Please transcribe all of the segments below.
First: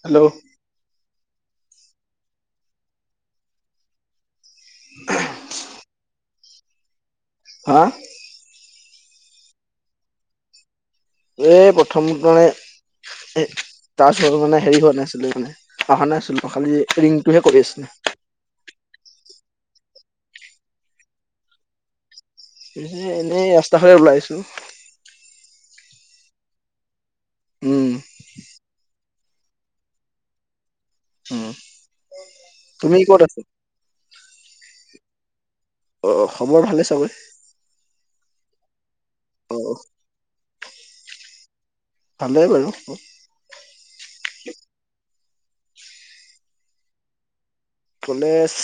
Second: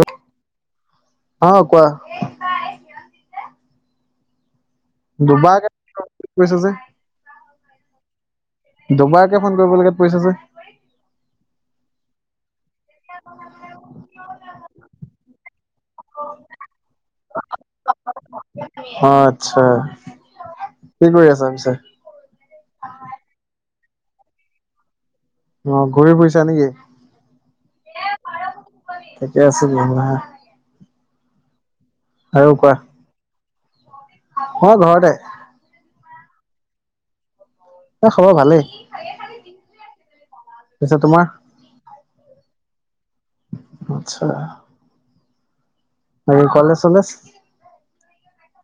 Hello. অঁ কোৱা। দুবাৰকে কৈছ যে হা দুবাৰকে ফোন কৰিব লগীয়াত পৰিছে যে, এ প্ৰথম মানে তাৰপিছত মানে হেৰি কোৱা নাছিলো মানে। অহা নাই চোন খালি ৰিংটোহে কৰি আছে। আটচা কি কৰি আছা পিছে? এনেই ৰাস্তা ফালে ওলাই আহিছো। অ ঘূৰি ফুৰিছা নেকি? উম। থিকেই আছে তেনেহলে হা। উম, তুমি ক'ত আছা? মই ঘৰতে। অঁ খবৰ ভালে চাবৰে? এ খবৰ ভালেই, পিছে তোমাৰ? ভালেই বাৰু। আটচ্ছা। আৰু কলেজ চলেজ কলেজ,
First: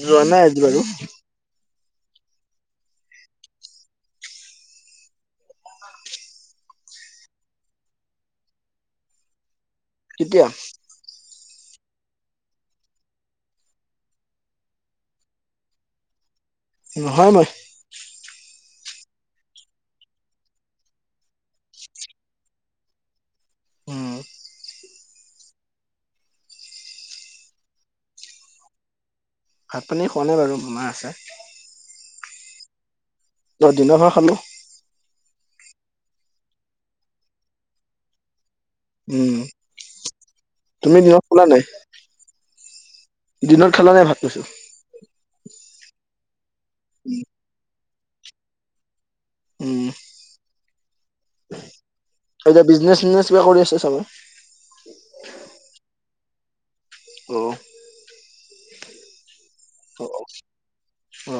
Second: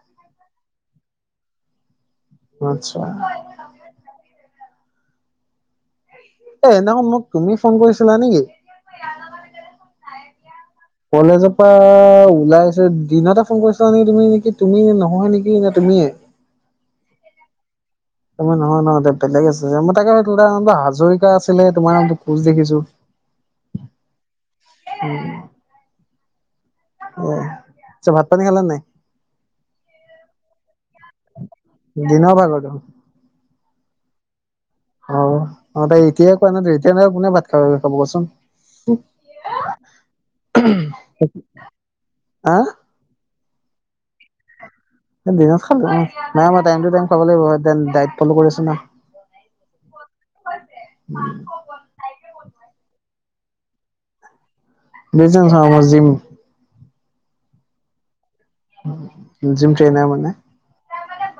যোৱা নাই আজি বাৰু। আত্ছা অই সেইদিনাখন মোক তুমি ফোন কৰিছিলা নেকি? কেতিয়া? কলেজৰ পৰা ওলাই আছো দিনতে ফোন কৰিছিলা নেকি তুমি নেকি তুমি নহয় নেকি তুমি! তুমিয়ে নহয় মই। নহয় নহয় বেলেগ আছে মই তাকে হাজৰিকা আছিলে তোমাৰ নামটো কোচ দেখিছোঁ। [inaudible] উম। উম অ ভাত পানী খালে নাই ভাত পানী খোৱা নে বাৰু মা আছে দিন ভাগত ত দিনতে খালো অ অ এতিয়াাই কোৱা এতিয়া কোনে ভাত খাব খাব কচোন উম তুমি দিনত শুলা নাই দিনত খালা নাই ভাত কৈছো খাল নাই ম খাব লাগিব ফল কৰিছ ন উম এতিয়া বিজনেচ নেচ কিবা কৰি আছে চবে বি যহ যিম অ' জিম ট্ৰেইনা মানে অ অ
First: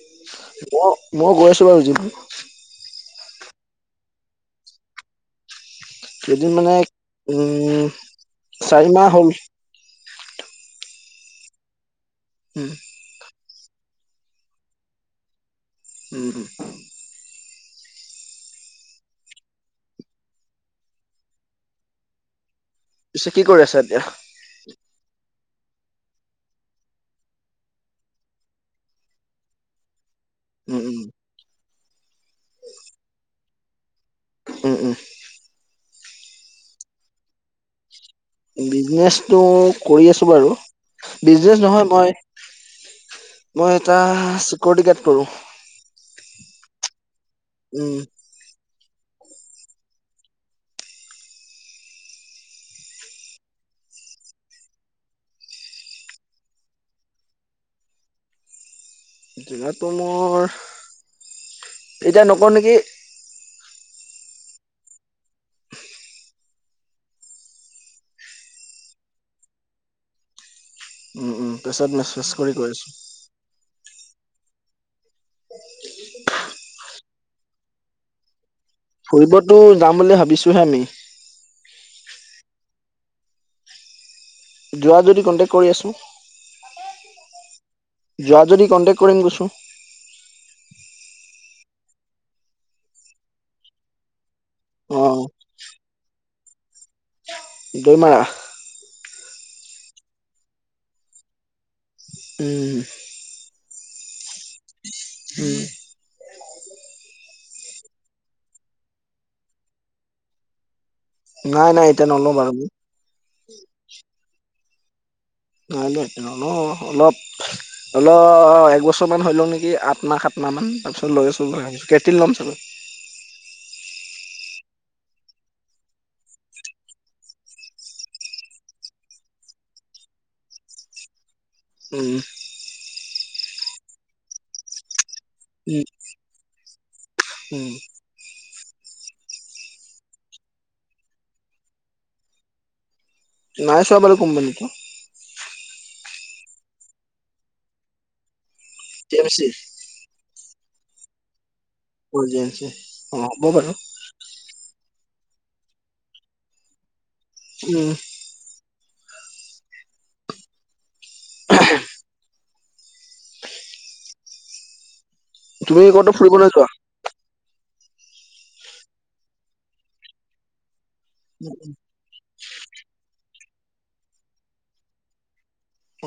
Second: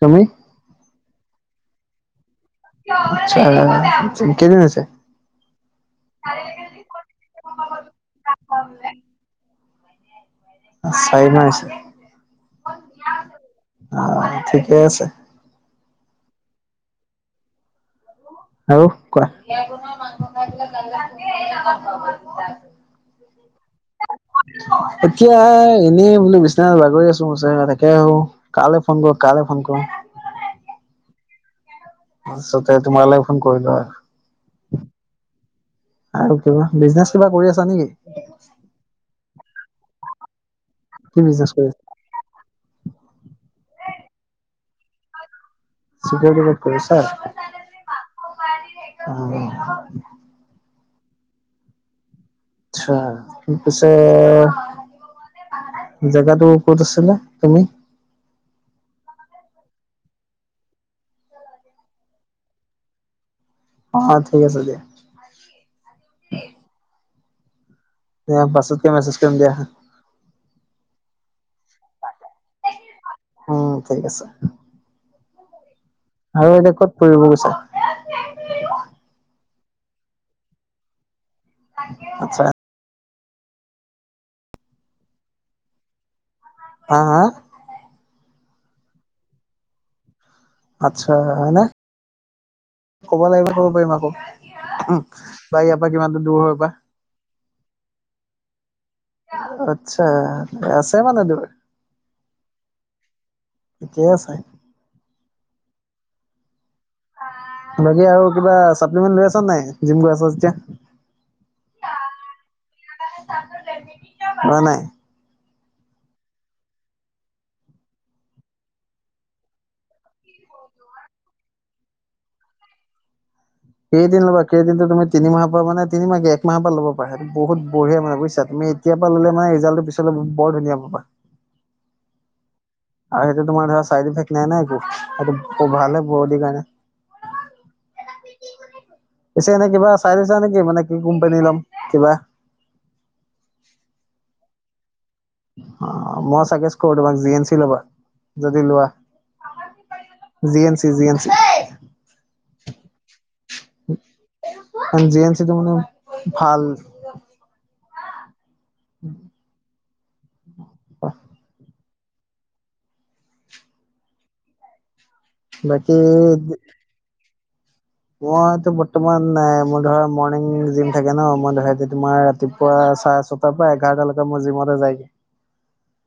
তুমি মই গৈ আছো বাৰু জিম আচ্ছা কেইদিন হৈছে এদিন মানে উম চাৰি মাহ হ'ল চাই নাইছে উম অ ঠিকেই আছে উম আৰু কোৱা পিছে কি কৰি আছা এতিয়া এতিয়া এনেই বোলো বিশ্বনাথ বাগৰি আছো থাকে আহো কালে ফোন কৰো কালে ফোন কৰো উম উম আছলতে তোমালে ফোন কৰিলো আৰু উম উম আৰু কিবা বিজনেচ কিবা কৰি আছা নেকি বিজনেচটো কৰি আছো বাৰু কি বিজনেচ কৰি আছা নহয় মই মই এটা চিকৰিটি গাৰ্ড কৰো চিকিৰিটি গাৰ্ড কৰো ছাৰ উম অ আচ্ছা ত পিছে জেগাটো ক'ত আছিলা তুমি জেগাটো মো এতিয়া নকওঁ নেকি অ ঠিক আছে দিয়া পাছতকে মেছেজ কৰিম দিয়া উম উম পিছত মেচা কৰি কৈ আছো উম ঠিক আছে আৰু এতিয়া ক'ত পৰিব গৈছে ফুৰিবতো যাম বুলি ভাবিছোহে আমি আত্ছা যোৱা যদি কন্টেকট কৰি আছো হা হা যোৱা যদি কণ্টেক্ট কৰিম কৈছোঁ আচ্ছা এনে ক'ব লাগিবা ক'ব পাৰিম আকৌ অ বা ইয়াৰ পৰা কিমানটো দূৰ হৈ পৰা দুইমাহ আত্ছা আছে মানে দ উম ঠিকেই আছে উম বাকি আৰু কিবা চাপ্লিমেন্ট লৈ আছ নে নাই জিম গৈ আছ যেতিয়া? নাই নাই এতিয়া নলওঁ বাৰু মই নাই নাই। নাই নাই নলও অলপ অলপ একবছৰ মান হৈ লওক নেকি আঠ মাহ সাত মাহ সাত মাহ মান তাৰ পিছত লৈ আছোঁ ভাবিছো কেৰটিন ল'ম চাগৈ [inaudible] কেৰেটিন ল'বা কেৰটিনটো তুমি তিনিমাহৰ পৰা মানে তিনি মাহ কি এক মাহৰ পৰা ল'ব পাৰা সেইটো বহুত বঢ়িয়া মানে বুজিছা তুমি এতিয়াৰ পৰা ল'লে মানে ৰিজাল্টো পিছলৈ ব বৰ ধুনীয়া পাবা। উম আৰু সেইটো তোমাৰ ধৰা চাইড ইফেক্ট নাই নহয় একো। সেইটো খুব উম ভালহে বডিৰ উম কাৰণে। পিছে এনে কিবা চাই লৈছা নেকি মানে কি কোম্পানীৰ ল'ম কিবা? নাই চোৱা বাৰু কোম্পানীটো। অ' মই চাজেষ্ট কৰো তোমাক জি এন চি ল'বা যদি লোৱা, G M C G N C G N C অ হ'ব বাৰু। জি এন চিটো মানে ভাল উম উম [inaudible] [unintelligible] তুমি বাকী ক'তো ফুৰিবলৈ নোযোৱা? মইটো বৰ্তমান নাই মই ধৰা মৰ্ণিং জিম থাকে ন মই ধৰা এতিয়া তোমাৰ ৰাতিপুৱা চাৰে ছটাৰ পৰা এঘাৰটালৈকে মই জিমতে যায়গে।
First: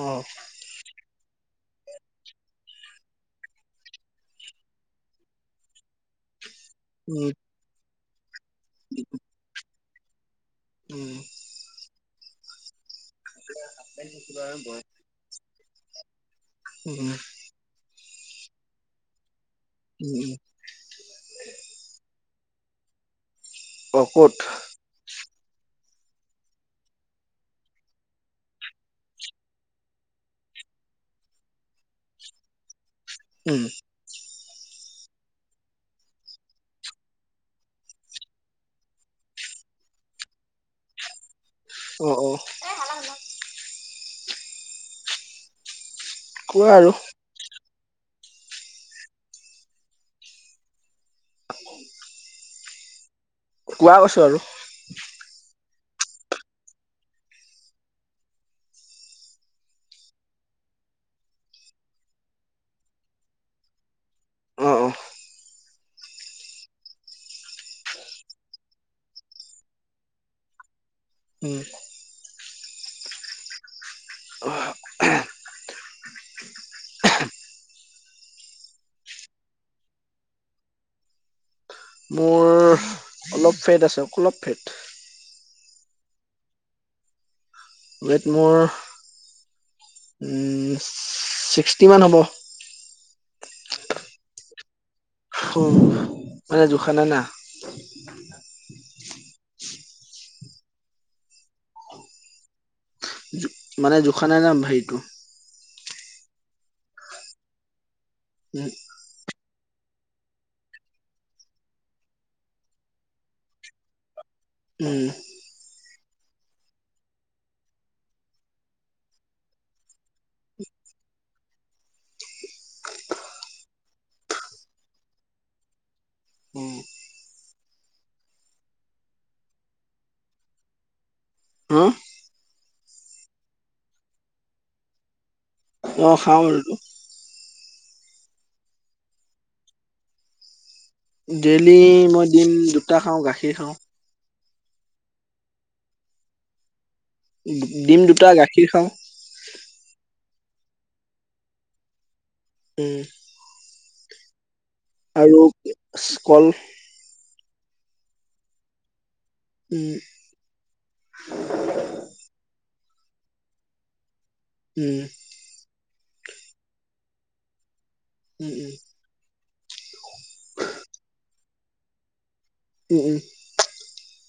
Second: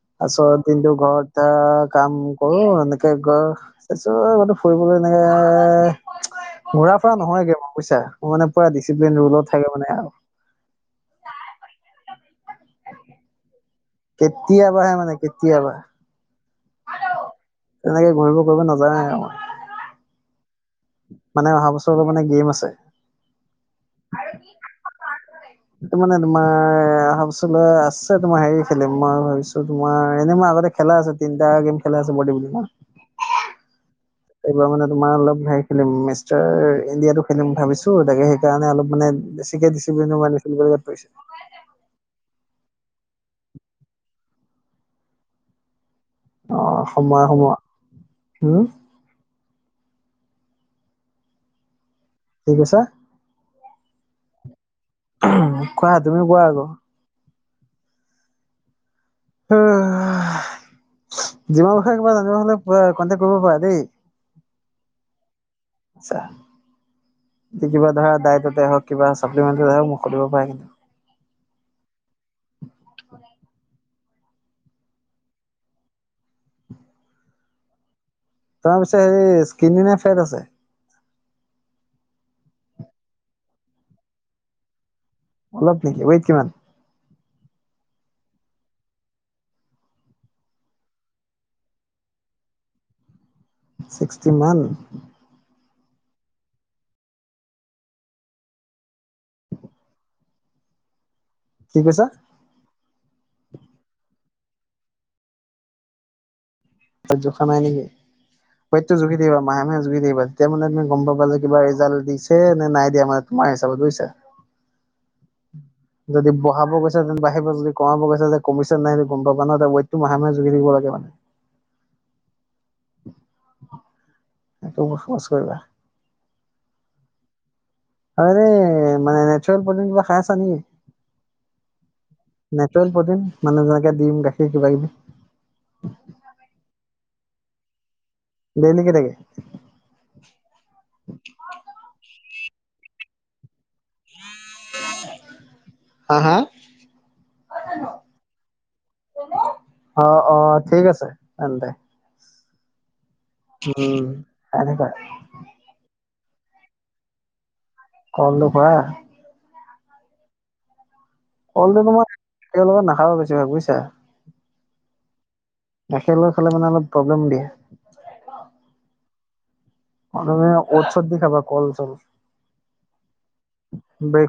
অ পাছত দিনটো ঘৰত এয়া কাম কৰো এনেকে গৈ কিছো ক'তো ফুৰিবলৈ এনেকে ঘূৰাফূৰা উম নহয়গে মই বুইছা, মই মানে পুৰা ডিচিপ্লিন ৰোলত থাকে মানে আৰু উম কেতিয়াবা হে মানে কেতিয়াবা উম তেনেকে ঘূৰিব ফূৰিব নাযায়ে আমাৰ উম উম বছৰলৈ মানে গেম আছে অ ক'ত? এইটো মানে তোমাৰ অহা বছৰলৈ আছে তোমাৰ হেৰি খেলিম মই ভাবিছো তোমাৰ এনে মই আগতে খেলা আছে তিনিটা গেম খেলা আছে বডি বিল্ডাৰ উম এইবাৰ মানে তোমাৰ অলপ হেৰি খেলিম মিষ্টাৰ ইণ্ডিয়াটো খেলিম ভাবিছো তাকে সেইকাৰণে অলপ মানে বেছিকে দিছিপ্লিন [unintelligible] অ অ [inaudible] কোৱা অ' আৰু সময় হ'ব? হম [inaudible] ঠিক আছে? কোৱা কৈছো আৰু কোৱা তুমিও কোৱা আকৌ অহ জিমৰ বিষয়ে কিবা জানিব হ'লে কনটেক্ট কৰিব পাৰা দেই। অ অ আচ্ছা! কিবা ধৰা ডায়েটতে হওক কিবা চাপ্লিমেণ্টে হওক মোক সুধিব পাৰে কিন্তু উম [unintelligible] তোৰ পিছহে স্কিনী নে ফেট আছে মোৰ অলপ ফেট আছে অলপ ফেট অলপ নেকি উৱেত কিমান উৱেত মোৰ উম ছিক্সটি মান হ'ব ছিক্সটি মান মানে জুখানাই না কি কৈছা মানে জোখান নাই নাম হেৰিটো ত জোখা নাই নেকি উৱেটতো জুখি দিবা মাহে মাহে জুগি থাকিবা তেতিয়া মানে তুমি গম পা যে কিবা ৰিজাল্ট দিছে নাই দিয়া মানে তোমাৰ হিচাপত বুজিছা উম যদি বহাব গৈছে তেন বাঢ়িব যদি কমাব গৈছে তে কমিছেনে নাই সেই গম পাব কাৰ নে হ বটো মাহে মাহে জুখি থাক লাগে মানে [inaudible] সটো বস মছ কৰিবলা [unintelligible] উম আৰে মানে নেচৰেল প্ৰটিন কিবা খাই আছা নেকি হা নেচেৰেল প্ৰটিন মানে যেনেকে দিম গাখীৰ কিবা কিবি অ খাও দেইলিকে থাকে ডেইলি মই দিম দুটা খাওঁ গাখীৰ খাওঁ [unintelligible] হা হা ডিম দুটা গাখীৰ খাওঁ অ অ ঠিক আছে তেন্তে উম উম তনেকে আৰু কল কললো খোৱা উম কলটো তোমাৰ একেলগে নাখাবা বেছিভাগ বুজিছা উম গাখীৰ লৈ খালে মানে অলপ প্ৰব্লেম দিয়ে উম উম তুমি ঔষধ দি খাবা কল চল উম উম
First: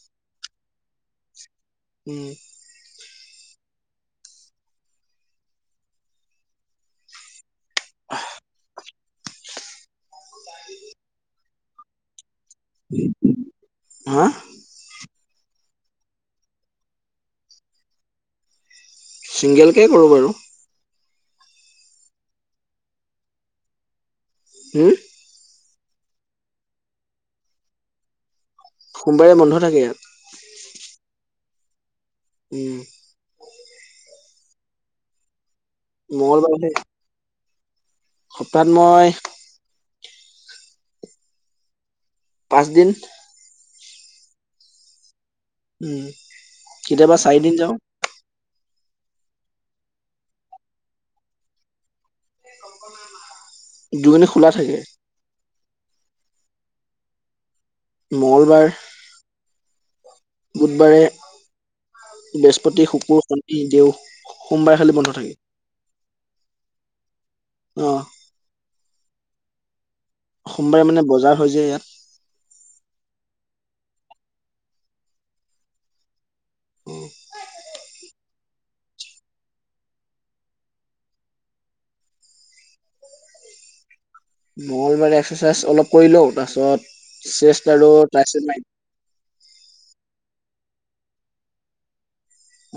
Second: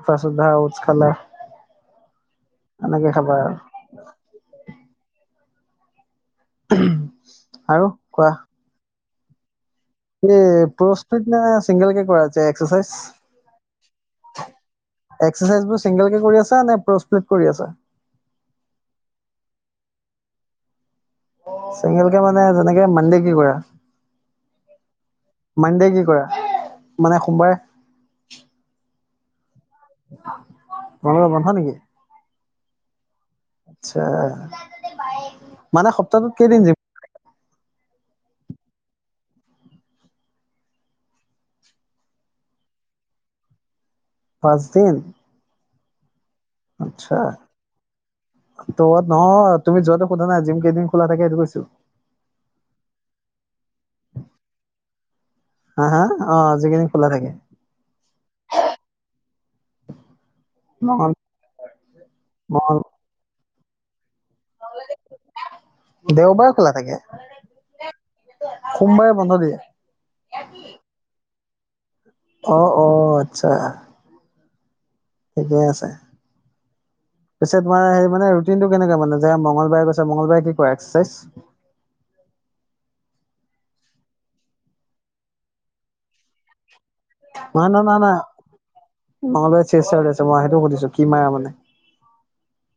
[unintelligible] আধা উচ খালা উম সেনেকে খাবা আৰু কোৱা এই পৰসপেত নে চিংগল কে কৰা দে এক্সাইজ হা এক্সাৰচাইজ বোৰ চিংগল কে কৰি আছা নে প্ৰ'স্প্লেট কৰি আছা ছিংগেলকে কৰোঁ বাৰু চেঙেলকে মানে যেনেকে মানডে কি কৰা হম মানডে কি কৰা মানে সোমবাৰে সোমবাৰে বন্ধ থাকে ইয়াত হয় নেকি উম আা মানে সপ্তাহটোতেইিন মংগলবাৰে য সপ্তাহত মই পাঁচ দিন পাঁচদিন উম কেতিয়াবা চাৰিদিন যাও তত নহয় তুমি যোৱাটো সোধা নাই জিম কেইদিন খোলা থাকে সেইটো কৈছো দুঅনি খোলা থাকে আহা অ আজিকালি খোলা থাকে মঙলবাৰ বুধবাৰে মঙল মঙল বৃহস্পতি শুকুৰ শনি দেউ সোমবাৰে খালি বন্ধ দেওবাৰে খোলা থাকে অ সোমবাৰে বন্ধ দিয়ে সোমবাৰে মানে বজাৰ হয় যে ইয়াত অ অ আচ্ছা ঠিকেই আছে পিছে তোমাৰ হেৰি মানে ৰুটিনটো কেনেকুৱা মানে যে মংগলবাৰে গৈছা মংগলবাৰে কি কৰা এক্সেচাইজ [unintelligible] মঙলবাৰে এক্সাচাইজ অলপ কৰি লও তাপিছত না না ন ন মা লগত ব শিলচৰ গৈছে মই সেইটো সুধিছো কি মাৰা মানে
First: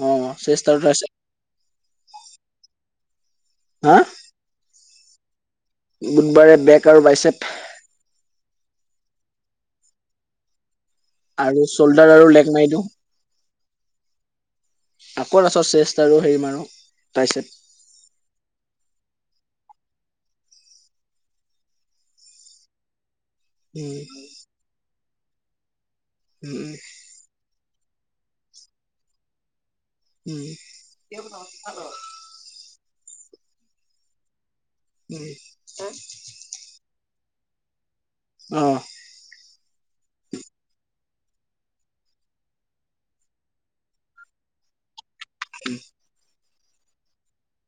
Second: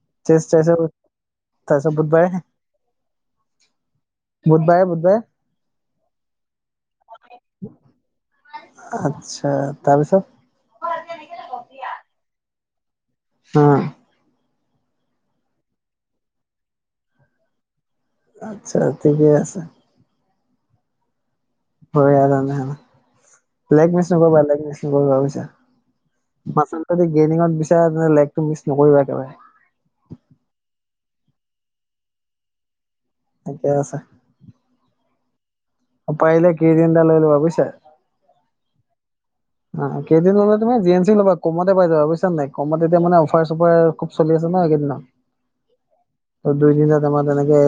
অ চেছ চেষ্ট আৰু ছাচাল ট্ৰাইচেপ তাছত বুধবাৰে হা বুধবাৰে বুধবাৰে বুধবাৰে বেক আৰু বাইচট আচ্ছা তাৰপিছত আৰু চল্ডাৰ আৰু লেগ মাৰি দিওঁ হ আকৌ তাচত চেষ্ট আৰু হেৰি মাৰোঁ টাছট আচ্ছা ঠিকে আছে হয় নাই উম লকমিছ ন কেক মিছ ন কাবছে উম মচাল যদি গেমিঙত বিচাৰা তে লেগটো মিছ নকৰিবা একেবাৰে উম ঠিকে আছে উম আ পাৰিলে কৰিং এটা লৈ লবা বুইছে অহ অ কেইদিন ল'লে তুমি জি এন চি ল'বা কমতে পাই যাবা বুইছা নাই কম এতিয়া মানে অফাৰ চফাৰ খুব চলি আছে কিনাজন ন উম ত দুই তিনটা তেমা তেনেকে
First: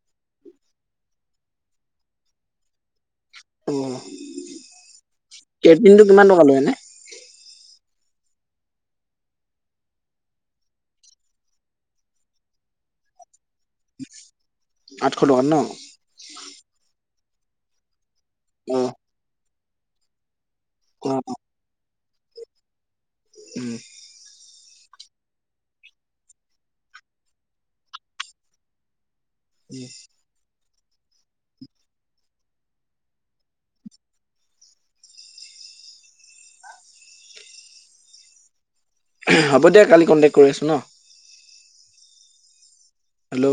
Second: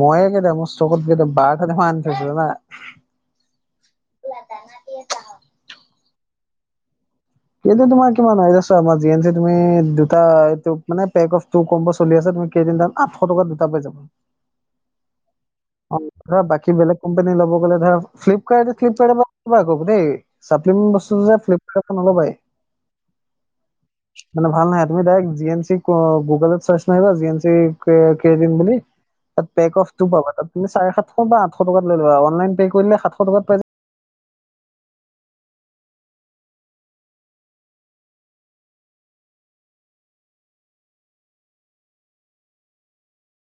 ময়ে কেইটা মোৰ চকত কেই বাৰটাতে আনি থৈছিলো ৰবা অ কেটিনটো কিমান টকা লয় এনে সেটো তোমাৰ কিমান আৰু চোৱা জি এন চি তুমি দুটা মানে পেক অফ টু কম্ব চলি আছে তুমি কেইদিনান আঠশ টকা দুটা পাই যাবা আঠশ টকাত ন অ ধৰা বাকী বেলেগ কোম্পানী লব গ'লে ধৰা ফ্লিপকাৰ্ট অ ফ্লিপকাৰ্ডৰ পৰা অৰ্ডাৰ নকৰিবা আক দেই চাপ্লিম বস্তু অ', যে ফ্লিপকাৰ্ট নলবাই উম মানে ভাল নহয় তুমি ডাইৰেক্ট জি এম চি গুগলত চাৰ্জ মাৰিবা জি এম চি কেবিন বুলি তাত পেক অফ উম। টো পাবা তাত তুমি চাৰে সাতশ বা আঠশ টকাত লৈ লবা অনলাইন পে' কৰিলে সাতশ টকাত পাই যায় হ'ব দিয়া কালি কণ্টেক কৰি আছোঁ ন হেল্ল'